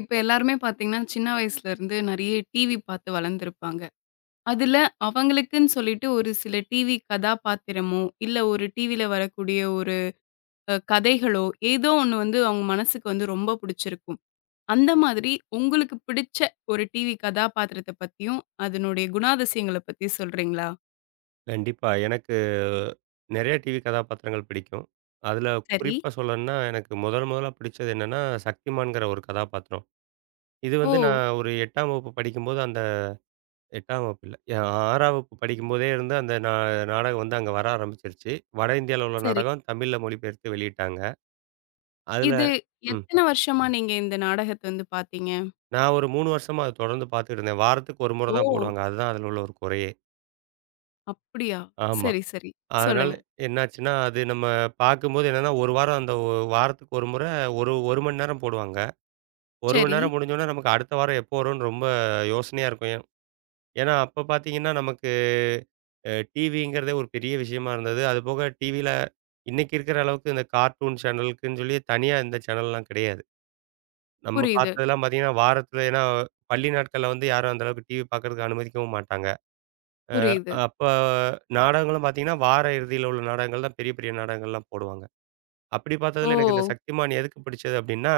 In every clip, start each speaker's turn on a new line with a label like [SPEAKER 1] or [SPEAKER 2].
[SPEAKER 1] இப்ப எல்லாருமே பார்த்தீங்கன்னா, சின்ன வயசுலருந்து நெறைய டிவி பார்த்து வளர்ந்திருப்பாங்க. அதுல அவங்களுக்குன்னு சொல்லிட்டு ஒரு சில டிவி கதாபாத்திரமோ, இல்ல ஒரு டிவில வரக்கூடிய ஒரு கதைகளோ, ஏதோ ஒண்ணு வந்து அவங்க மனசுக்கு வந்து ரொம்ப புடிச்சிருக்கும். அந்த மாதிரி உங்களுக்கு பிடிச்ச ஒரு டிவி கதாபாத்திரத்த பத்தியும், அதனுடைய குணாதிசயங்கள பத்தியும் சொல்றீங்களா?
[SPEAKER 2] கண்டிப்பா. எனக்கு நெறைய டிவி கதாபாத்திரங்கள் பிடிக்கும். அதுல
[SPEAKER 1] சரி.
[SPEAKER 2] குறிப்பா சொல்லணும்னா, எனக்கு முதல் முதலா பிடிச்சது என்னன்னா, சக்திமான்ங்கிற ஒரு கதாபாத்திரம். இது
[SPEAKER 1] ஓ!
[SPEAKER 2] வந்து நான் ஒரு 8ஆம் வகுப்பு படிக்கும்போது அந்த 8ஆம் வகுப்பு இல்ல. 6ஆம் வகுப்பு படிக்கும்போதே இருந்து அந்த நாடகம் வந்து அங்க வர ஆரம்பிச்சிருச்சு. வட இந்தியால உள்ள
[SPEAKER 1] சரி.
[SPEAKER 2] நாடகம் தமிழ்ல மொழிபெயர்த்து வெளியிட்டாங்க. அதுல
[SPEAKER 1] இது
[SPEAKER 2] ம்.
[SPEAKER 1] எத்தன வருஷமா நீங்க இந்த நாடகத்த வந்து பார்த்தீங்க?
[SPEAKER 2] நான் ஒரு 3 வருஷமா அத தொடர்ந்து பார்த்துட்டு இருந்தேன். வாரத்துக்கு ஒரு முறை
[SPEAKER 1] ஓ!
[SPEAKER 2] தான் போடுவாங்க. அதுதான் அதுல உள்ள ஒரு குறையே.
[SPEAKER 1] அப்படியா?
[SPEAKER 2] ஆமா.
[SPEAKER 1] சரி, சரி.
[SPEAKER 2] அதனால
[SPEAKER 1] சொல்லுங்க.
[SPEAKER 2] என்னாச்சுன்னா, அது நம்ம பார்க்கும்போது என்னன்னா, ஒரு வாரம் அந்த வாரத்துக்கு ஒரு முறை ஒரு 1 மணி நேரம் போடுவாங்க. 1 மணி
[SPEAKER 1] சரி.
[SPEAKER 2] நேரம் முடிஞ்சோனே நமக்கு அடுத்த வாரம் எப்போ வரும்னு ரொம்ப யோசனையா இருக்கும். ஏன்னா அப்ப பார்த்தீங்கன்னா, நமக்கு டிவிங்கிறதே ஒரு பெரிய விஷயமா இருந்தது. அதுபோக டிவியில இன்னைக்கு இருக்கிற அளவுக்கு இந்த கார்ட்டூன் சேனலுக்குன்னு சொல்லி தனியா இந்த சேனல்லாம் கிடையாது. நம்ம
[SPEAKER 1] புரியுது,
[SPEAKER 2] பார்த்ததெல்லாம் பார்த்தீங்கன்னா, வாரத்தில ஏன்னா பள்ளி நாட்கள்ல வந்து யாரும் அந்த அளவுக்கு டிவி பார்க்கறதுக்கு அனுமதிக்கவும் மாட்டாங்க.
[SPEAKER 1] புரியுது.
[SPEAKER 2] அப்ப நாடகங்களும் பார்த்தீங்கன்னா, வார இறுதியில உள்ள நாடகங்கள் தான் பெரிய பெரிய நாடகங்கள்லாம் போடுவாங்க. அப்படி
[SPEAKER 1] ஓ!
[SPEAKER 2] பார்த்ததுல எனக்கு இந்த சக்திமான் எதுக்கு பிடிச்சது அப்படின்னா,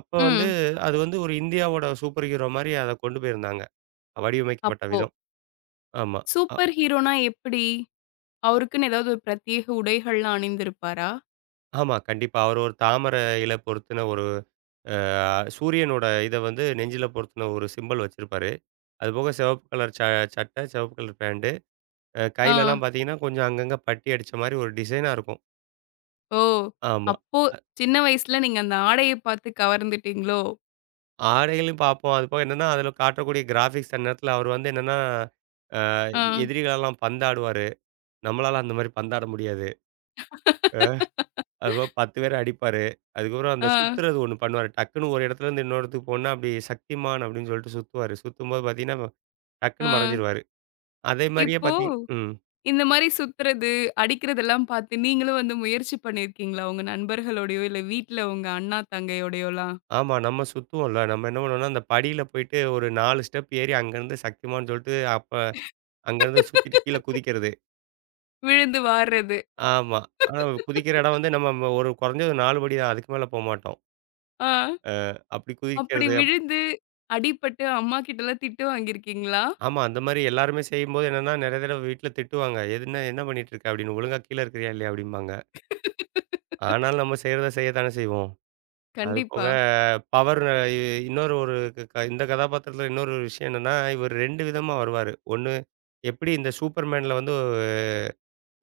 [SPEAKER 2] அப்ப வந்து
[SPEAKER 1] ம்.
[SPEAKER 2] அது வந்து ஒரு இந்தியாவோட சூப்பர் ஹீரோ மாரி அத கொண்டு போயிருந்தாங்க. வடிவமைக்கப்பட்ட
[SPEAKER 1] அப்போ.
[SPEAKER 2] விதம். ஆமா. அ
[SPEAKER 1] சூப்பர் ஹீரோனா எப்படி? அவருக்குன்னு ஏதாவது ஒரு பிரத்யேக உடைகள்லாம் அணிந்திருப்பாரா?
[SPEAKER 2] ஆமா. கண்டிப்பா. அவர் ஒரு இல பொருத்துன ஒரு அ சூரியனோட இத வந்து நெஞ்சில பொருத்துன ஒரு சிம்பல் வச்சிருப்பாரு. அதுபோக சிவப்பு கலர் சட்டை, சிவப்பு கலர் பேண்ட்.
[SPEAKER 1] ஆ.
[SPEAKER 2] கையிலலாம் பார்த்தீங்கன்னா, கொஞ்சம் அங்கங்க பட்டி அடிச்ச மாரி ஒரு டிசைனா இருக்கும்.
[SPEAKER 1] ஓ!
[SPEAKER 2] ஆமா.
[SPEAKER 1] அப்போ சின்ன வயசுல நீங்க அந்த ஆடைய பார்த்து கவர்ந்துட்டீங்களோ?
[SPEAKER 2] ஆடைகளையும் பார்ப்போம். அது போக என்னன்னா, அதில காட்டக்கூடிய கிராபிக்ஸ் அந்நேரத்தில அவர் வந்து என்னன்னா,
[SPEAKER 1] ஆ.
[SPEAKER 2] எதிரிகளெல்லாம் பந்தாடுவாரு. நம்மளால அந்த மாரி பந்தாட முடியாது. அ அதுபோக 10 பேர அடிப்பாரு. அதுக்கப்புறம் அந்த
[SPEAKER 1] ஆ,
[SPEAKER 2] சுத்துறது ஒண்ணு பண்ணுவாரு. டக்குன்னு ஒரு இடத்துலேருந்து இன்னொரு இடத்துக்கு போணுன்னா, அப்படி சக்திமான் அப்படின்னு சொல்லிட்டு சுத்துவாரு. சுத்தும்போது பார்த்தீங்கன்னா,
[SPEAKER 1] ஆ.
[SPEAKER 2] டக்குன்னு மறைஞ்சிருவாரு. அதே மாரியே
[SPEAKER 1] இப்போ
[SPEAKER 2] பார்த்தீங் ம்.
[SPEAKER 1] இந்த மாரி சுத்துறது, அடிக்கிறதெல்லாம் பார்த்து நீங்களும் வந்து முயற்சி பண்ணியிருக்கீங்களா? உங்க நண்பர்களோடையோ, இல்ல வீட்ல உங்க அண்ணா, தங்கையோடையோலாம்?
[SPEAKER 2] ஆமா. நம்ம சுத்துவோம்ல. நம்ம என்ன பண்ணுவோம்னா, அந்த படியில போயிட்டு ஒரு 4 ஸ்டெப் ஏறி அங்கேருந்து சக்திமான்னு சொல்லிட்டு அப்ப அங்கேருந்து சுத்திட்டு கீழ குதிக்கிறது.
[SPEAKER 1] விழுந்து வார்றது.
[SPEAKER 2] ஆமா. ஆனா குதிக்கிற இடம் வந்து நம்ம ஒரு குறைஞ்சது 4 படி தான். அதுக்கு மேல போமாட்டோம்.
[SPEAKER 1] ஆ.
[SPEAKER 2] அப்படி
[SPEAKER 1] அப்படி
[SPEAKER 2] குதிக்கிறது.
[SPEAKER 1] விழுந்து, அடிபட்டு அம்மா கிட்டலாம் திட்டு வாங்கியிருக்கீங்களா?
[SPEAKER 2] ஆமா. அந்த மாரி எல்லாருமே செய்யும்போது என்னன்னா, நெறைய தடவ வீட்ல திட்டுவாங்க. "எதுன என்ன பண்ணிட்டு இருக்க?" அப்படின்னு. "ஒழுங்கா கீழ இருக்கிறியா இல்லையா?" அப்படிம்பாங்க. ஆனாலும் நம்ம செய்றத செய்யத்தானே செய்வோம். அது போக
[SPEAKER 1] கண்டிப்பா.
[SPEAKER 2] பவர் இ இன்னொரு ஒரு க க- இந்த கதாபாத்திரத்தில இன்னொரு விஷயம் என்னன்னா, இவர் 2 விதமா வருவாரு. ஒண்ணு எப்படி இந்த சூப்பர்மேன்ல வந்து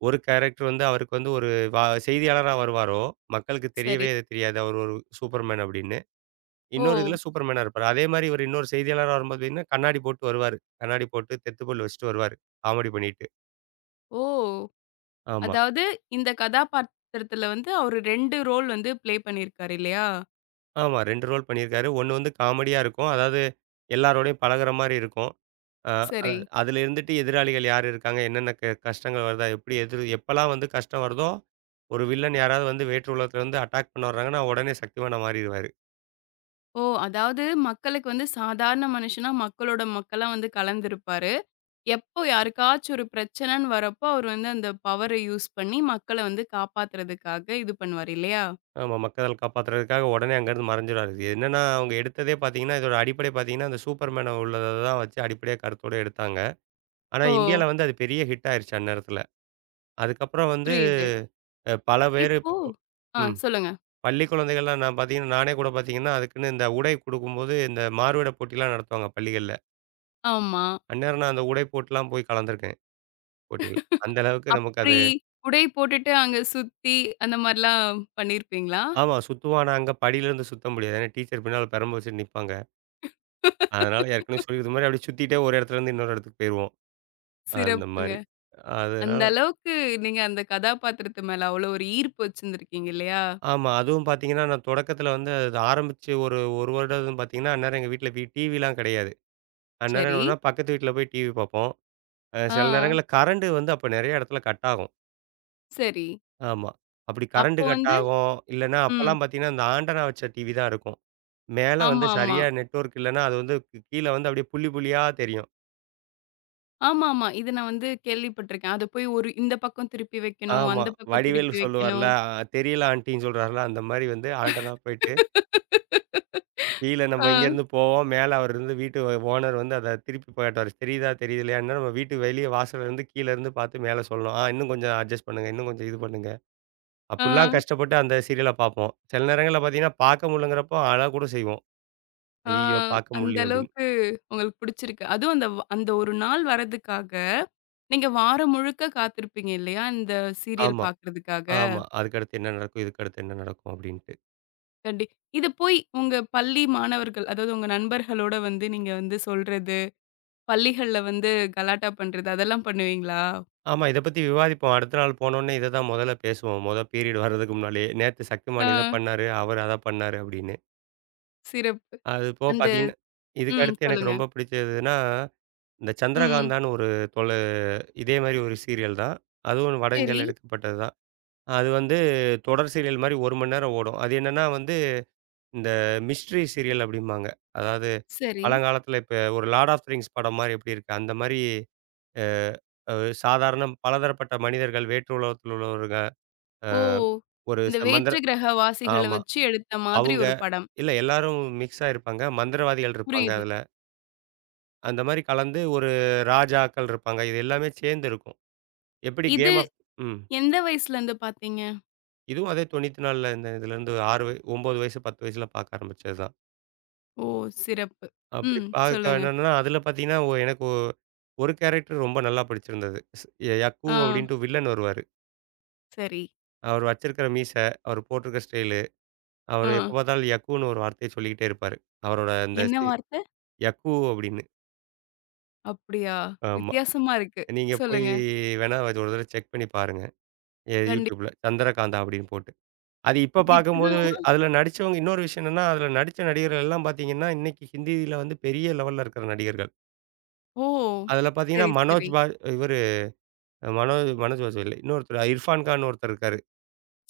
[SPEAKER 2] ஒரு கேரக்டர் வந்து அவருக்கு வந்து ஒரு வ செய்தியாளரா வருவாரோ, மக்களுக்கு
[SPEAKER 1] சரி.
[SPEAKER 2] தெரியவே அது தெரியாது அவர் ஒரு சூப்பர்மேன் அப்படின்னு.
[SPEAKER 1] ஓ!
[SPEAKER 2] இன்னொரு இதில சூப்பர்மேனா இருப்பாரு. அதே மாரி இவர் இன்னொரு செய்தியாளரா வரும்போது பார்த்தீங்கன்னா, கண்ணாடி போட்டு வருவாரு. கண்ணாடி போட்டு, தெத்துப்பல் வச்சுட்டு வருவாரு. காமெடி பண்ணிட்டு.
[SPEAKER 1] ஓ!
[SPEAKER 2] ஆமா.
[SPEAKER 1] அதாவது இந்த கதாபாத்திரத்துல வந்து அவரு 2 ரோல் வந்து ப்ளே பண்ணியிருக்காரு இல்லையா?
[SPEAKER 2] ஆமா. 2 ரோல் பண்ணியிருக்காரு. ஒண்ணு வந்து காமெடியா இருக்கும். அதாவது எல்லாரோடையும் பழகுற மாரி இருக்கும். அ அத
[SPEAKER 1] சரி.
[SPEAKER 2] அதுல இருந்துட்டு எதிராளிகள் யார் இருக்காங்க? என்னென்ன கஷ்டங்கள் வருதா? எப்படி எதிர் எப்பலாம் வந்து கஷ்டம் வருதோ, ஒரு வில்லன் யாராவது வந்து வேற்று உலகத்துல இருந்து அட்டாக் பண்ண வர்றாங்கன்னா, உடனே சக்திவானா மாறிருவாரு.
[SPEAKER 1] ஓ! அதாவது மக்களுக்கு வந்து சாதாரண மனுஷனா மக்களோட மக்களா வந்து கலந்திருப்பாரு. எப்போ யாருக்காச்சும் ஒரு பிரச்சனைன்னு வரப்போ, அவரு வந்து அந்த பவர யூஸ் பண்ணி மக்கள வந்து காப்பாத்துறதுக்காக இது பண்ணுவாரு இல்லையா?
[SPEAKER 2] ஆமா. மக்கள் காப்பாத்துறதுக்காக உடனே அங்கேருந்து மறைஞ்சிருவாரு. இது என்னன்னா, அவங்க எடுத்ததே பார்த்தீங்கன்னா, இதோட அடிப்படை பார்த்தீங்கன்னா, அந்த சூப்பர்மேன உள்ளத தான் வச்சு அடிப்படையா கருத்தோட எடுத்தாங்க. ஆனா,
[SPEAKER 1] ஓ!
[SPEAKER 2] இந்தியால வந்து அது பெரிய ஹிட் ஆயிருச்சு அந்நேரத்துல. அதுக்கப்புறம் வந்து
[SPEAKER 1] புரியுது.
[SPEAKER 2] பல பேரு
[SPEAKER 1] இப்போ
[SPEAKER 2] இப்போ
[SPEAKER 1] ஆ
[SPEAKER 2] ம்.
[SPEAKER 1] சொல்லுங்க.
[SPEAKER 2] பள்ளி குழந்தைகள்லாம் நான் பார்த்தீங்கன்னா, நானே கூட பார்த்தீங்கன்னா, அதுக்குன்னு இந்த உடை குடுக்கும்போது, இந்த மாறுவேட போட்டிலாம் நடத்துவாங்க பள்ளிகள்ல.
[SPEAKER 1] ஆமா.
[SPEAKER 2] அந்நேரம் நான் அந்த உடை போட்டுலாம் போய் கலந்துருக்கேன் போட்டியில. அந்த அளவுக்கு நமக்கு அது
[SPEAKER 1] அப்டி உடை போட்டுட்டு அங்க சுத்தி அந்த மாரிலாம் பண்ணியிருப்பீங்களா?
[SPEAKER 2] ஆமா சுத்துவோம். ஆனா அங்க படியிலேருந்து சுத்த முடியாது. ஏன்னா டீச்சர் பின்னால பெரம்பு வச்சுட்டு நிப்பாங்க. அதனால ஏற்கனவே சொல்லியிருந்த மாரி அப்படியே சுத்திட்டே ஒரு இடத்துலேருந்து இன்னொரு இடத்துக்கு போயிருவோம். அந்த
[SPEAKER 1] சிறப்புங்க.
[SPEAKER 2] மாரி.
[SPEAKER 1] அந்த
[SPEAKER 2] அதனால
[SPEAKER 1] அளவுக்கு நீங்க அந்த கதாபாத்திரத்து மேல அவ்வளோ ஒரு ஈர்ப்பு வச்சிருந்திருக்கீங்க இல்லையா?
[SPEAKER 2] ஆமா. அதுவும் பார்த்தீங்கன்னா, நான் தொடக்கத்தில வந்து அது ஆரம்பிச்சு ஒரு 1 வருடம் பார்த்தீங்கன்னா, அந்நேரம் எங்க வீட்ல டிவிலாம் கிடையாது. அந்நேரம்
[SPEAKER 1] சரி.
[SPEAKER 2] என்னன்னா, பக்கத்து வீட்ல போய் டிவி பார்ப்போம்.
[SPEAKER 1] ஆ,
[SPEAKER 2] சில நேரங்கள்ல கரண்ட் வந்து அப்ப நெறைய இடத்துல கட் ஆகும்.
[SPEAKER 1] சரி.
[SPEAKER 2] ஆமா. அப்படி கரண்ட்
[SPEAKER 1] அப்போ
[SPEAKER 2] கட்
[SPEAKER 1] வந்து
[SPEAKER 2] ஆகும். இல்லன்னா
[SPEAKER 1] ம்.
[SPEAKER 2] அப்பலாம் பார்த்தீங்கன்னா, இந்த ஆண்டனா வச்ச டிவி தான் இருக்கும். மேல வந்து
[SPEAKER 1] ஆமா.
[SPEAKER 2] சரியா நெட்வொர்க் இல்லன்னா, அது வந்து கீழ வந்து அப்படியே புள்ளி புள்ளியா தெரியும்.
[SPEAKER 1] ஆமாமா. இத நான் வந்து கேள்விப்பட்டுருக்கேன். அத போய் ஒரு இந்த பக்கம் திருப்பி வைக்கணும்,
[SPEAKER 2] ஆமா.
[SPEAKER 1] அந்த பக்கம்
[SPEAKER 2] வடிவேலு
[SPEAKER 1] திருப்பி
[SPEAKER 2] சொல்லுவார்ல,
[SPEAKER 1] வைக்கணும்.
[SPEAKER 2] "தெரியல ஆன்ட்டின்னு" சொல்றார்ல, அந்த மாரி வந்து ஆண்டனா போயிட்டு, கீழ நம்ம
[SPEAKER 1] ஆ,
[SPEAKER 2] இங்கேருந்து போவோம். மேல அவர் இருந்து வீட்டு ஓனர் வந்து அத திருப்பி காட்டுவாரு. தெரியுதா, தெரியலையான்னா, நம்ம வீட்டு வெளிய வாசல்ல இருந்து கீழ இருந்து பார்த்து மேல சொல்லணும். "ஆ இன்னும் கொஞ்சம் அட்ஜஸ்ட் பண்ணுங்க. இன்னும் கொஞ்சம் இது பண்ணுங்க."
[SPEAKER 1] ஆ,
[SPEAKER 2] அப்படிலாம் கஷ்டப்பட்டு அந்த சீரியல பார்ப்போம். சில நேரங்கள்ல பார்த்தீங்கன்னா, பார்க்க முடியலங்கிறப்போ அழக்கூட செய்வோம்.
[SPEAKER 1] ஆ.
[SPEAKER 2] "ஐய்யய்யோ! பார்க்க
[SPEAKER 1] அந்த
[SPEAKER 2] முடியலையே" அப்படின்னு.
[SPEAKER 1] அளவுக்கு உங்களுக்கு புடிச்சிருக்கு. அதுவும் அந்த அந்த ஒரு நாள் வர்றதுக்காக, நீங்க வாரம் முழுக்க காத்திருப்பீங்க இல்லையா? இந்த சீரியல்
[SPEAKER 2] ஆமா,
[SPEAKER 1] பார்க்கறதுக்காக.
[SPEAKER 2] ஆமா. அதுக்கடுத்து என்ன நடக்கும்? இதுக்கடுத்து என்ன நடக்கும்? அப்டின்ட்டு.
[SPEAKER 1] கண்டி இது போய் உங்க பள்ளி மாணவர்கள், அதாவது உங்க நண்பர்களோட வந்து நீங்க வந்து சொல்றது, பள்ளிகள்ல வந்து கலாட்டா பண்றது, அதெல்லாம் பண்ணுவீங்களா?
[SPEAKER 2] ஆமா, இத பத்தி விவாதிப்போம். அடுத்த நாள் போனோனே இத தான் மொதல்ல பேசுவோம். மொத பீரியட் வர்றதுக்கு முன்னாலயே. நேத்து சக்திமான் இத
[SPEAKER 1] ஆ,
[SPEAKER 2] பண்ணாரு, அவரு அத பண்ணாரு அப்டின்னு.
[SPEAKER 1] சிறப்பு.
[SPEAKER 2] அது போக
[SPEAKER 1] அந்த
[SPEAKER 2] பார்த்தீங்கன்னா,
[SPEAKER 1] ம்.
[SPEAKER 2] இதுக்கடுத்து எனக்கு
[SPEAKER 1] சொல்லுங்க.
[SPEAKER 2] ரொம்ப பிடிச்சதுன்னா, இந்த
[SPEAKER 1] ம்.
[SPEAKER 2] சந்திரகாந்தான்னு ஒரு தொல இதே மாரி ஒரு சீரியல் தான். அதுவும் வட
[SPEAKER 1] சரி,
[SPEAKER 2] இந்தியால எடுக்கப்பட்டது தான். அது வந்து தொடர் சீரியல் மாரி 1 மணி நேரம் ஓடும். அது என்னன்னா வந்து, இந்த மிஸ்ட்ரி சீரியல் அப்டிம்பாங்க. அதாவது
[SPEAKER 1] சரி.
[SPEAKER 2] பழங்காலத்துல இப்ப ஒரு லார்ட் ஆஃப் த ரிங்ஸ் படம் மாரி எப்டி இருக்கு? அந்த மாரி அ அ சாதாரண பலதரப்பட்ட மனிதர்கள், வேற்று உலகத்தில் உள்ளவருங்க. அ
[SPEAKER 1] ஓ!
[SPEAKER 2] ஒரு
[SPEAKER 1] இந்த
[SPEAKER 2] ச மந்திர
[SPEAKER 1] வேற்று கிரக வாசிகள
[SPEAKER 2] ஆமா.
[SPEAKER 1] வச்சு எடுத்த மாதிரி
[SPEAKER 2] அவங்க
[SPEAKER 1] ஒரு படம்.
[SPEAKER 2] இல்ல எல்லாரும் மிக்ஸா இருப்பாங்க. மந்திரவாதிகள் இருப்பாங்க
[SPEAKER 1] புரியுது.
[SPEAKER 2] அதுல. அந்த மாரி கலந்து ஒரு ராஜாக்கள் இருப்பாங்க. இது எல்லாமே சேர்ந்து இருக்கும். எப்படி
[SPEAKER 1] இது
[SPEAKER 2] கேம் ஆஃப் ம்.
[SPEAKER 1] எந்த வயசுலருந்து பார்த்தீங்க?
[SPEAKER 2] இதுவும் அதே 94ல இந்த இதுலேருந்து 6 வய 9 வயசு, 10 வயசுல பார்க்க ஆரம்பிச்சது தான்.
[SPEAKER 1] ஓ! சிறப்பு.
[SPEAKER 2] அப்படி
[SPEAKER 1] ம்.
[SPEAKER 2] பார்க்க
[SPEAKER 1] சொல்லுங்க.
[SPEAKER 2] என்னன்னா, அதில பார்த்தீங்கன்னா, ஒ எனக்கு ஒ ஒரு கேரக்டர் ரொம்ப நல்லா பிடிச்சிருந்தது. யக்கூ
[SPEAKER 1] ஆ,
[SPEAKER 2] அப்படின்ட்டு வில்லன் வருவாரு.
[SPEAKER 1] சரி.
[SPEAKER 2] அவர் வச்சிருக்கிற மீசை, அவர் போட்டிருக்க ஸ்டைலு
[SPEAKER 1] ஆ.
[SPEAKER 2] அவரு எப்ப பார்த்தாலும் யக்கூன்னு ஒரு வார்த்தைய சொல்லிக்கிட்டே இருப்பாரு. அவரோட அந்த
[SPEAKER 1] என்ன வார்த்த?
[SPEAKER 2] யக்கூ அப்டின்னு.
[SPEAKER 1] அப்படியா?
[SPEAKER 2] ஆமா.
[SPEAKER 1] வித்தியாசமா இருக்கு.
[SPEAKER 2] நீங்க போய்
[SPEAKER 1] சொல்லுங்க.
[SPEAKER 2] வேணா அது ஒரு தடவ செக் பண்ணி பாருங்க.
[SPEAKER 1] கண்டிப்
[SPEAKER 2] YouTubeல சந்திரகாந்தா அப்டின்னு போட்டு. அது இப்ப
[SPEAKER 1] இது இப்ப
[SPEAKER 2] பார்க்கும்போது
[SPEAKER 1] தான்
[SPEAKER 2] அதுல நடிச்சவங்க இன்னொரு விஷயம் என்னன்னா, அதுல நடிச்ச நடிகர்கள் எல்லாம் பார்த்தீங்கன்னா, இன்னைக்கு ஹிந்தியில வந்து பெரிய லெவல்ல இருக்கிற நடிகர்கள்.
[SPEAKER 1] ஓ!
[SPEAKER 2] அதுல பார்த்தீங்கன்னா,
[SPEAKER 1] சரி,
[SPEAKER 2] மனோஜ்
[SPEAKER 1] சரி,
[SPEAKER 2] பா இவரு மனோஜ் மனோஜ் பாஜு இல்ல. இன்னொருத்தர் இர்ஃபான் கான் ஒருத்தர் இருக்காரு.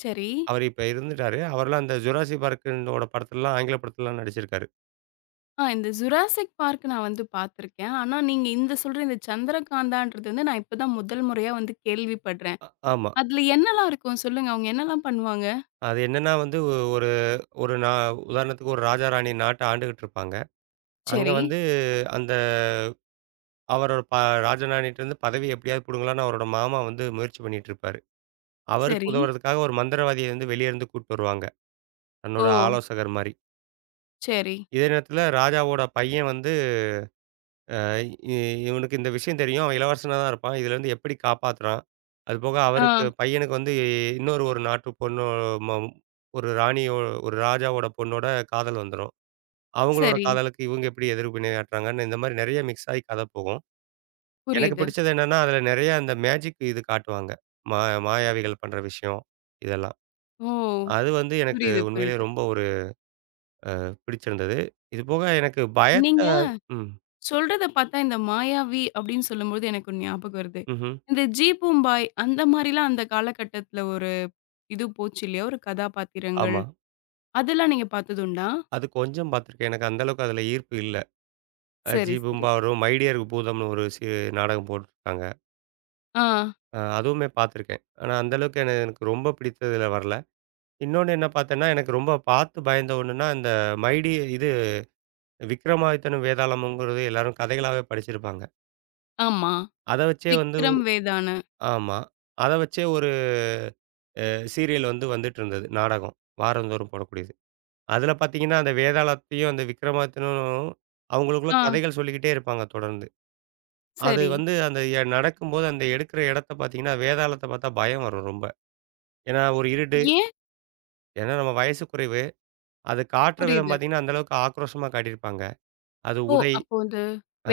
[SPEAKER 1] சரி.
[SPEAKER 2] அவரு இப்ப இறந்துட்டாரு. அவர்லாம் அந்த ஜுராஸி பார்க்னோட படத்துலலாம் ஆங்கில படத்துலலாம் நடிச்சிருக்காரு.
[SPEAKER 1] ஆ இந்த ஜுராசிக் பார்க் நான் வந்து பார்த்துருக்கேன். ஆனா, நீங்க இந்த சொல்ற இந்த சந்திரகாந்தான்றது வந்து நான் இப்ப தான் முதல் முறையா வந்து கேள்விப்படுறேன்.
[SPEAKER 2] ஆமா.
[SPEAKER 1] அதுல என்னலாம் இருக்கும்? சொல்லுங்க. அவங்க என்னலாம் பண்ணுவாங்க?
[SPEAKER 2] அது என்னன்னா வந்து ஒரு ஒரு நா உதாரணத்துக்கு ஒரு ராஜா, ராணி நாட்ட ஆண்டுகிட்டு இருப்பாங்க. அங்க
[SPEAKER 1] சரி,
[SPEAKER 2] வந்து அந்த அவரோட ப ராஜராணிட்டருந்து பதவி எப்படியாவது பிடுங்கலான்னு அவரோட மாமா வந்து முயற்சி பண்ணிட்டு இருப்பாரு. அவருக்கு
[SPEAKER 1] சரி.
[SPEAKER 2] உதவுறதுக்காக ஒரு மந்திரவாதிய வந்து வெளிய இருந்து கூட்டு வருவாங்க.
[SPEAKER 1] ஓ!
[SPEAKER 2] தன்னோட ஆலோசகர் மாரி.
[SPEAKER 1] சரி.
[SPEAKER 2] இதே நேரத்தில ராஜாவோட பையன் வந்து அஹ், இ இவனுக்கு இந்த விஷயம் தெரியும். அவன் இளவரசனா தான் இருப்பான். இதுலேருந்து எப்படி காப்பாத்துறான்? அதுபோக
[SPEAKER 1] ஆ
[SPEAKER 2] அவருக்கு பையனுக்கு வந்து இன்னொரு நாட்டு பொண்ணு ம ஒரு ராணியோ ஒரு ராஜாவோட பொண்ணோட காதல் வந்துரும். அவங்களோட
[SPEAKER 1] சரி.
[SPEAKER 2] காதலுக்கு இவங்க எப்படி எதிர் வினையாட்டுறாங்கன்னு இந்த மாரி நெறைய மிக்ஸ் ஆயி கதை போகும். எனக்கு
[SPEAKER 1] புரியுது.
[SPEAKER 2] பிடிச்சது என்னன்னா, அதில நெறைய அந்த மேஜிக் இது காட்டுவாங்க. மா மாயாவிகள் பண்ற விஷயம், இதெல்லாம்.
[SPEAKER 1] ஓ!
[SPEAKER 2] அது வந்து எனக்கு
[SPEAKER 1] புரியுது,
[SPEAKER 2] உண்மையிலேயே
[SPEAKER 1] புரியுது.
[SPEAKER 2] ரொம்ப ஒரு பிடிச்சிருந்தது. இதுபோக எனக்கு பயத்த
[SPEAKER 1] நீங்க
[SPEAKER 2] ம்.
[SPEAKER 1] சொல்றத பார்த்தா இந்த மாயாவி அப்படின்னு சொல்லும்போது எனக்கு ஒண்ணு ஞாபகம் வருது.
[SPEAKER 2] ம்ஹ்ம்.
[SPEAKER 1] இந்த ஜி பூம்பாய் அந்த மாரிலாம் அந்த காலகட்டத்துல ஒரு இது போச்சு இல்லையா? ஒரு கதாபாத்திரங்கள்.
[SPEAKER 2] ஆமா.
[SPEAKER 1] அதெல்லாம் நீங்க பார்த்ததுண்டா?
[SPEAKER 2] அது கொஞ்சம் பார்த்துருக்கேன். எனக்கு அந்த அளவுக்கு அதில ஈர்ப்பு இல்ல.
[SPEAKER 1] சரி,
[SPEAKER 2] ஜி
[SPEAKER 1] சரி.
[SPEAKER 2] பூம்பாவரும், மை டியர் பூதம்னு ஒரு நாடகம் போட்டுருக்காங்க.
[SPEAKER 1] ஆ,
[SPEAKER 2] அதுவுமே பார்த்துருக்கேன். ஆனா அந்த அளவுக்கு எனக்கு ரொம்ப பிடித்ததுல வரல. இன்னொன்னு என்ன பார்த்தேன்னா, எனக்கு ரொம்ப பார்த்து பயந்த ஒண்ணுன்னா, இந்த மை டி இது விக்ரமாதித்தனும், வேதாளமும்ங்கிறது எல்லாரும் கதைகளாவே படிச்சிருப்பாங்க.
[SPEAKER 1] ஆமா.
[SPEAKER 2] அத வச்சே வந்து
[SPEAKER 1] விக்ரம், வேதாளம்.
[SPEAKER 2] ஆமா. அத வச்சே ஒரு சீரியல் வந்து வந்துட்டுருந்தது. நாடகம். வாரந்தோறும் போடக்கூடியது. அதுல பார்த்தீங்கன்னா, அந்த வேதாளத்தையும், அந்த விக்ரமாதித்தனும் அவங்களுக்குள்ள
[SPEAKER 1] ஆ,
[SPEAKER 2] கதைகள் சொல்லிக்கிட்டே இருப்பாங்க தொடர்ந்து. அது
[SPEAKER 1] சரி.
[SPEAKER 2] வந்து அந்த நடக்கும்போது அந்த எடுக்கிற இடத்த பார்த்தீங்கன்னா, வேதாளத்த பார்த்தா பயம் வரும் ரொம்ப. ஏன்னா ஒரு இருட்டு.
[SPEAKER 1] ஏன்?
[SPEAKER 2] ஏன்னா நம்ம வயசு குறைவு. அது காட்டுற விதம்
[SPEAKER 1] புரியுது.
[SPEAKER 2] பார்த்தீங்கன்னா, அந்த அளவுக்கு ஆக்ரோஷமா காட்டியிருப்பாங்க. அது
[SPEAKER 1] ஓ!
[SPEAKER 2] உடை.
[SPEAKER 1] அப்போ வந்து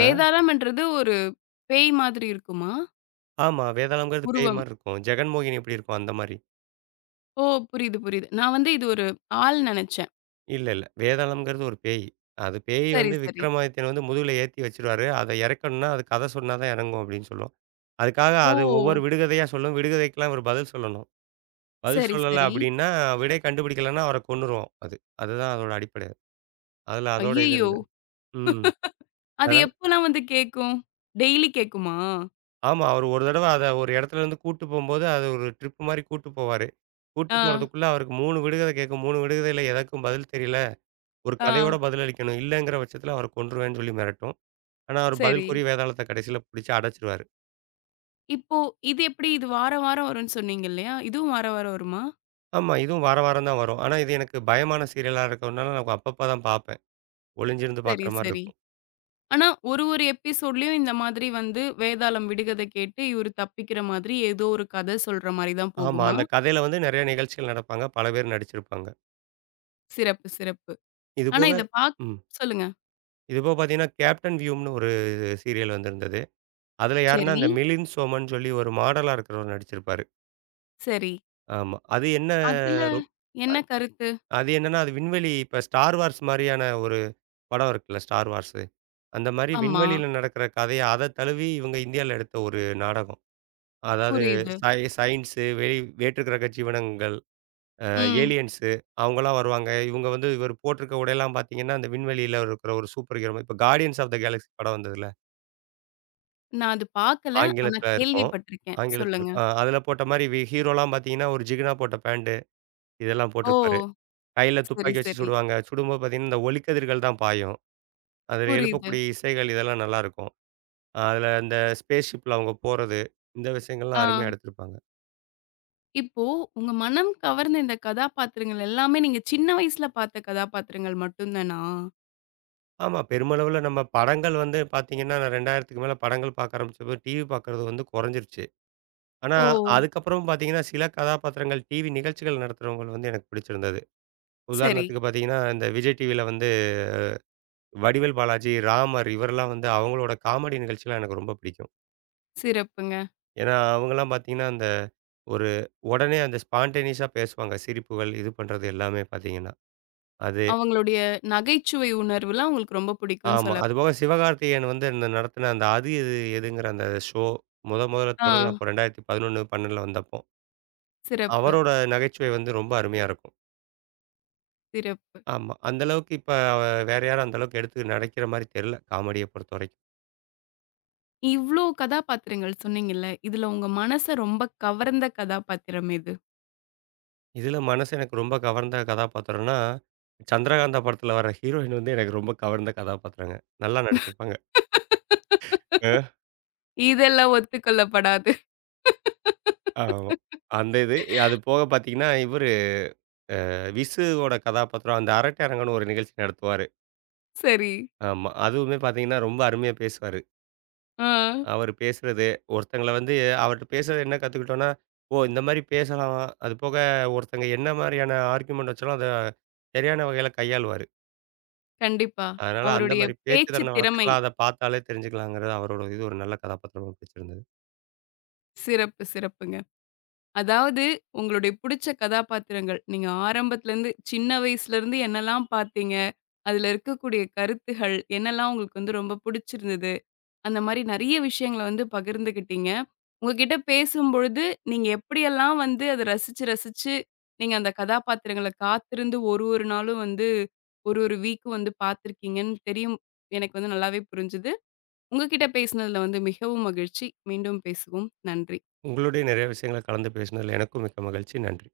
[SPEAKER 2] அ
[SPEAKER 1] ஒரு பேய் மாதிரி இருக்குமா?
[SPEAKER 2] ஆமா. வேதாளம்ங்கிறது பேய்
[SPEAKER 1] உருவம்.
[SPEAKER 2] மாரி இருக்கும். ஜெகன்மோகினி எப்படி இருக்கும் அந்த மாரி.
[SPEAKER 1] ஓ! புரியுது, புரியுது. நான் வந்து இது ஒரு ஆள் நெனச்சேன்.
[SPEAKER 2] இல்ல, இல்ல. வேதாளம்ங்கிறது ஒரு பேய். அது பேய்
[SPEAKER 1] சரி,
[SPEAKER 2] வந்து
[SPEAKER 1] சரி.
[SPEAKER 2] விக்ரமாதித்யன் வந்து முதுகுல ஏத்தி வச்சுருவாரு. அத இறக்கணும்னா, அது கதை சொன்னா தான் இறங்கும் அப்படின்னு சொல்லும். அதுக்காக
[SPEAKER 1] ஓ!
[SPEAKER 2] அது ஒவ்வொரு விடுகதையா சொல்லும். விடுகதைக்கெல்லாம் இவர் பதில் சொல்லணும். பதில்
[SPEAKER 1] சரி,
[SPEAKER 2] சொல்லல
[SPEAKER 1] சரி.
[SPEAKER 2] அப்படின்னா, விடை கண்டுபிடிக்கலன்னா அவர கொன்னுரும் அது. அதுதான் அதோட அடிப்படை. அதுல அதோட இது
[SPEAKER 1] ஐய்யயோ!
[SPEAKER 2] இருந்தது. ம்.
[SPEAKER 1] அது
[SPEAKER 2] அதனால
[SPEAKER 1] எப்பலாம் வந்து கேக்கும்? டெய்லி கேக்குமா?
[SPEAKER 2] ஆமா. அவரு ஒரு தடவ அத ஒரு இடத்துலருந்து கூட்டு போம்போது, அது ஒரு ட்ரிப் மாரி கூட்டு போவாரு. கூட்டு
[SPEAKER 1] ஆ,
[SPEAKER 2] போறதுக்குள்ள அவருக்கு 3 விடுகதை கேட்கும். 3 விடுகதையில எதற்கும் பதில் தெரியல. ஒரு
[SPEAKER 1] ஆ.
[SPEAKER 2] கதையோட பதிலளிக்கணும். இல்லங்கிற பட்சத்தில அவர கொன்றுவேன்னு சொல்லி மிரட்டும். ஆனா, அவரு பதில்
[SPEAKER 1] சரி.
[SPEAKER 2] கூறி வேதாளத்த கடைசியில புடிச்சு அடைச்சுருவாரு.
[SPEAKER 1] இப்போ இது எப்படி? இது வாரம், வாரம் வரும்ன்னு சொன்னீங்க இல்லையா? இதுவும் வாரம், வாரம் வருமா?
[SPEAKER 2] ஆமா, இதுவும் வார வாரம் தான் வரும். ஆனா, இது எனக்கு பயமான சீரியலா இருக்கிறதுனால நான் அப்பப்ப தான் பார்ப்பேன். ஒளிஞ்சிருந்து
[SPEAKER 1] சரி,
[SPEAKER 2] பார்க்குற மாரி
[SPEAKER 1] சரி.
[SPEAKER 2] இருக்கும்.
[SPEAKER 1] ஆனா, ஒரு ஒரு எபிசோட்லயும் இந்த மாதிரி வந்து வேதாளம் விடுகதை கேட்டு இவரு தப்பிக்கிற மாதிரி ஏதோ ஒரு கதை சொல்ற மாரி தான்
[SPEAKER 2] ஆமா,
[SPEAKER 1] போகுமா?
[SPEAKER 2] அந்த கதையில வந்து நெறைய நிகழ்ச்சிகள் நடப்பாங்க. பல பேர் நடிச்சிருப்பாங்க.
[SPEAKER 1] சிறப்பு, சிறப்பு. ஆனா
[SPEAKER 2] இதுபோக
[SPEAKER 1] இத பாக்
[SPEAKER 2] ம்.
[SPEAKER 1] சொல்லுங்க.
[SPEAKER 2] இதுபோக பார்த்தீங்கன்னா, கேப்டன் வியூம்ன்னு ஒரு சீரியல் வந்திருந்தது. அதுல யாருன்னா,
[SPEAKER 1] சரி,
[SPEAKER 2] அந்த மிலிந்த் சோமன் சொல்லி ஒரு மாடலா இருக்கிறவர் நடிச்சிருப்பாரு.
[SPEAKER 1] சரி.
[SPEAKER 2] ஆமா. அது என்ன
[SPEAKER 1] அதுல
[SPEAKER 2] ரொ
[SPEAKER 1] என்ன கருத்து?
[SPEAKER 2] அது என்னன்னா, அது விண்வெளி இப்ப Star Wars மாரியான ஒரு படம் இருக்குல்ல ஸ்டார் வார்ஸு. அந்த மாரி
[SPEAKER 1] ஆமா,
[SPEAKER 2] விண்வெளியில நடக்கிற கதைய அத தழுவி இவங்க இந்தியால எடுத்த ஒரு நாடகம். அதாவது
[SPEAKER 1] புரியுது.
[SPEAKER 2] சயின்ஸு வெளி வேற்று கிரக ஜீவனங்கள், அ
[SPEAKER 1] ம்.
[SPEAKER 2] ஏலியன்ஸு அவங்கலாம் வருவாங்க. இவங்க வந்து இவர் போட்டிருக்க உடையெல்லாம் பார்த்தீங்கன்னா, அந்த விண்வெளியில இருக்கிற ஒரு சூப்பர் ஹீரோ மாரி. இப்ப கார்டியன்ஸ் ஆஃப் த கேலக்ஸி படம் வந்ததுல்ல.
[SPEAKER 1] நான் அது பாக்கல. ஆனா
[SPEAKER 2] ஆங்கிலத்தில இருக்கும்.
[SPEAKER 1] கேள்விப்பட்டிருக்கேன்.
[SPEAKER 2] ஆங்கிலத்தில
[SPEAKER 1] சொல்லுங்க.
[SPEAKER 2] இருக்கும். அதில போட்ட மாரி ஹீரோலாம் பார்த்தீங்கன்னா, ஒரு ஜிகினா போட்ட பேண்டு இதெல்லாம்
[SPEAKER 1] ஓ!
[SPEAKER 2] போட்டிருப்பாரு. கையில
[SPEAKER 1] சரி,
[SPEAKER 2] துப்பாக்கி வச்சு
[SPEAKER 1] சரி.
[SPEAKER 2] சுடுவாங்க. சுடும்போது பார்த்தீங்கன்னா, இந்த ஒலிக்கதிர்கள் தான் பாயும். அதில
[SPEAKER 1] புரியுது.
[SPEAKER 2] எழுப்பக்கூடிய இசைகள் இதெல்லாம் நல்லாருக்கும். அதுல இந்த ஸ்பேஸ் ஷிப்ல அவங்க போறது, இந்த விஷயங்கள்லாம்
[SPEAKER 1] ஆ.
[SPEAKER 2] அருமையா எடுத்திருப்பாங்க.
[SPEAKER 1] இப்போ உங்க மனம் கவர்ந்த இந்த கதாபாத்திரங்கள் எல்லாமே நீங்க சின்ன வயசுல பாத்த கதாபாத்திரங்கள் மட்டும் தானா?
[SPEAKER 2] ஆமா, பெருமளவுல நம்ம படங்கள் வந்து பார்த்தீங்கன்னா, நான் 2000க்கு மேல படங்கள் பார்க்க ஆரம்பிச்சப்போ, டிவி பார்க்கறது வந்து குறைஞ்சிருச்சு. ஆனா,
[SPEAKER 1] ஓ!
[SPEAKER 2] அதுக்கப்புறம் பார்த்தீங்கன்னா, சில கதாபாத்திரங்கள் டிவி நிகழ்ச்சிகள் நடத்துறவங்கள வந்து எனக்கு பிடிச்சிருந்தது.
[SPEAKER 1] சரி.
[SPEAKER 2] உதாரணத்துக்கு பார்த்தீங்கன்னா, இந்த விஜய் டிவில வந்து வடிவேல் பாலாஜி, ராமர் இவரெல்லாம் வந்து அவங்களோட காமெடி நிகழ்ச்சிலாம் எனக்கு ரொம்ப பிடிக்கும்.
[SPEAKER 1] சிறப்புங்க.
[SPEAKER 2] ஏன்னா, அவங்கலாம் பார்த்தீங்கன்னா, அந்த ஒரு உடனே அந்த ஸ்பான்டேனியஸா பேசுவாங்க. சிரிப்புகள், இது பண்றது எல்லாமே பார்த்தீங்கன்னா. அது
[SPEAKER 1] அவங்களுடைய நகைச்சுவை உணர்வுலாம் அவங்களுக்கு ரொம்ப பிடிக்கும்ன்னு
[SPEAKER 2] ஆமா.
[SPEAKER 1] சொல்ல
[SPEAKER 2] அதுபோக சிவகார்த்திகேயன் வந்து இந்த நடத்தின அந்த அது இது எதுங்கிற அந்த ஷோ முத முதல்ல
[SPEAKER 1] ஆ
[SPEAKER 2] தொடங்குனப்போ 2011, 12 வந்தப்போ.
[SPEAKER 1] சிறப்பு,
[SPEAKER 2] அவரோட நகைச்சுவை வந்து ரொம்ப அருமையா இருக்கும்.
[SPEAKER 1] சிறப்பு.
[SPEAKER 2] ஆமா. அந்த அளவுக்கு இப்ப வேற யாரும் அந்த அளவுக்கு எடுத்து நடிக்கிற மாரி தெரியல. காமெடிய பொறுத்தவரைக்கும்.
[SPEAKER 1] இவ்ளோ கதாபாத்திரங்கள் சொன்னீங்கல்ல, இதுல உங்க மனச ரொம்ப கவர்ந்த கதாபாத்திரம் எது?
[SPEAKER 2] இதுல மனசு எனக்கு ரொம்ப கவர்ந்த கதாபாத்திரம்னா, சந்திரகாந்தா படத்துல வர ஹீரோயின் வந்து எனக்கு ரொம்ப கவர்ந்த கதாபாத்திரங்க. நல்லா நடிச்சிருப்பாங்க. அ
[SPEAKER 1] இதெல்லாம் ஒத்துக்கொள்ளப்படாது.
[SPEAKER 2] ஆமா. அந்த இது. அது போக பார்த்தீங்கன்னா, இவரு விசுவோட கதாபாத்திரம் அந்த அரட்டை அரங்கன்னு ஒரு நிகழ்ச்சி நடத்துவார்.
[SPEAKER 1] சரி.
[SPEAKER 2] ஆமா. அதுவுமே பார்த்தீங்கன்னா, ரொம்ப அருமையா பேசுவாரு.
[SPEAKER 1] ஆ.
[SPEAKER 2] அவரு பேசுறது, ஒருத்தங்கள வந்து அவர்ட்ட பேசுறது என்ன கத்துக்கிட்டோம்னா, ஓ! இந்த மாரி பேசலாம். அது போக ஒருத்தங்க என்ன மாரியான ஆர்குமெண்ட் வச்சாலும், அத சரியான வகையில கையாளுவாரு.
[SPEAKER 1] கண்டிப்பா.
[SPEAKER 2] அதனால அந்த
[SPEAKER 1] அவருடைய
[SPEAKER 2] மாரி பேச்சு
[SPEAKER 1] பேச்சு
[SPEAKER 2] திறனை
[SPEAKER 1] திறமை.
[SPEAKER 2] வளர்த்துக்கலாம். அத பார்த்தாலே தெரிஞ்சுக்கலாங்கிறது அவரோட இது ஒரு நல்ல கதாபாத்திரமா பிடிச்சிருந்தது.
[SPEAKER 1] சிறப்பு, சிறப்புங்க. அதாவது உங்களுடைய புடிச்ச கதாபாத்திரங்கள். நீங்க ஆரம்பத்துலருந்து, சின்ன வயசுலருந்து என்னலாம் பார்த்தீங்க? அதுல இருக்கக்கூடிய கருத்துகள், என்னலாம் உங்களுக்கு வந்து ரொம்ப புடிச்சிருந்தது? அந்த மாரி நெறைய விஷயங்கள வந்து பகிர்ந்துக்கிட்டீங்க. உங்ககிட்ட பேசும்பொழுது, நீங்க எப்படியெல்லாம் வந்து அத ரசிச்சு நீங்க அந்த கதாபாத்திரங்கள காத்திருந்து ஒரு ஒரு நாளும் வந்து, ஒரு ஒரு வீக்கும் வந்து பார்த்துருக்கீங்கன்னு தெரியும். எனக்கு வந்து நல்லாவே புரிஞ்சுது. உங்க கிட்ட பேசினதுல வந்து மிகவும் மகிழ்ச்சி. மீண்டும் பேசுவோம். நன்றி.
[SPEAKER 2] உங்களுடைய நிறைய விஷயங்கள கலந்து பேசினதுல எனக்கும் மிக்க மகிழ்ச்சி. நன்றி.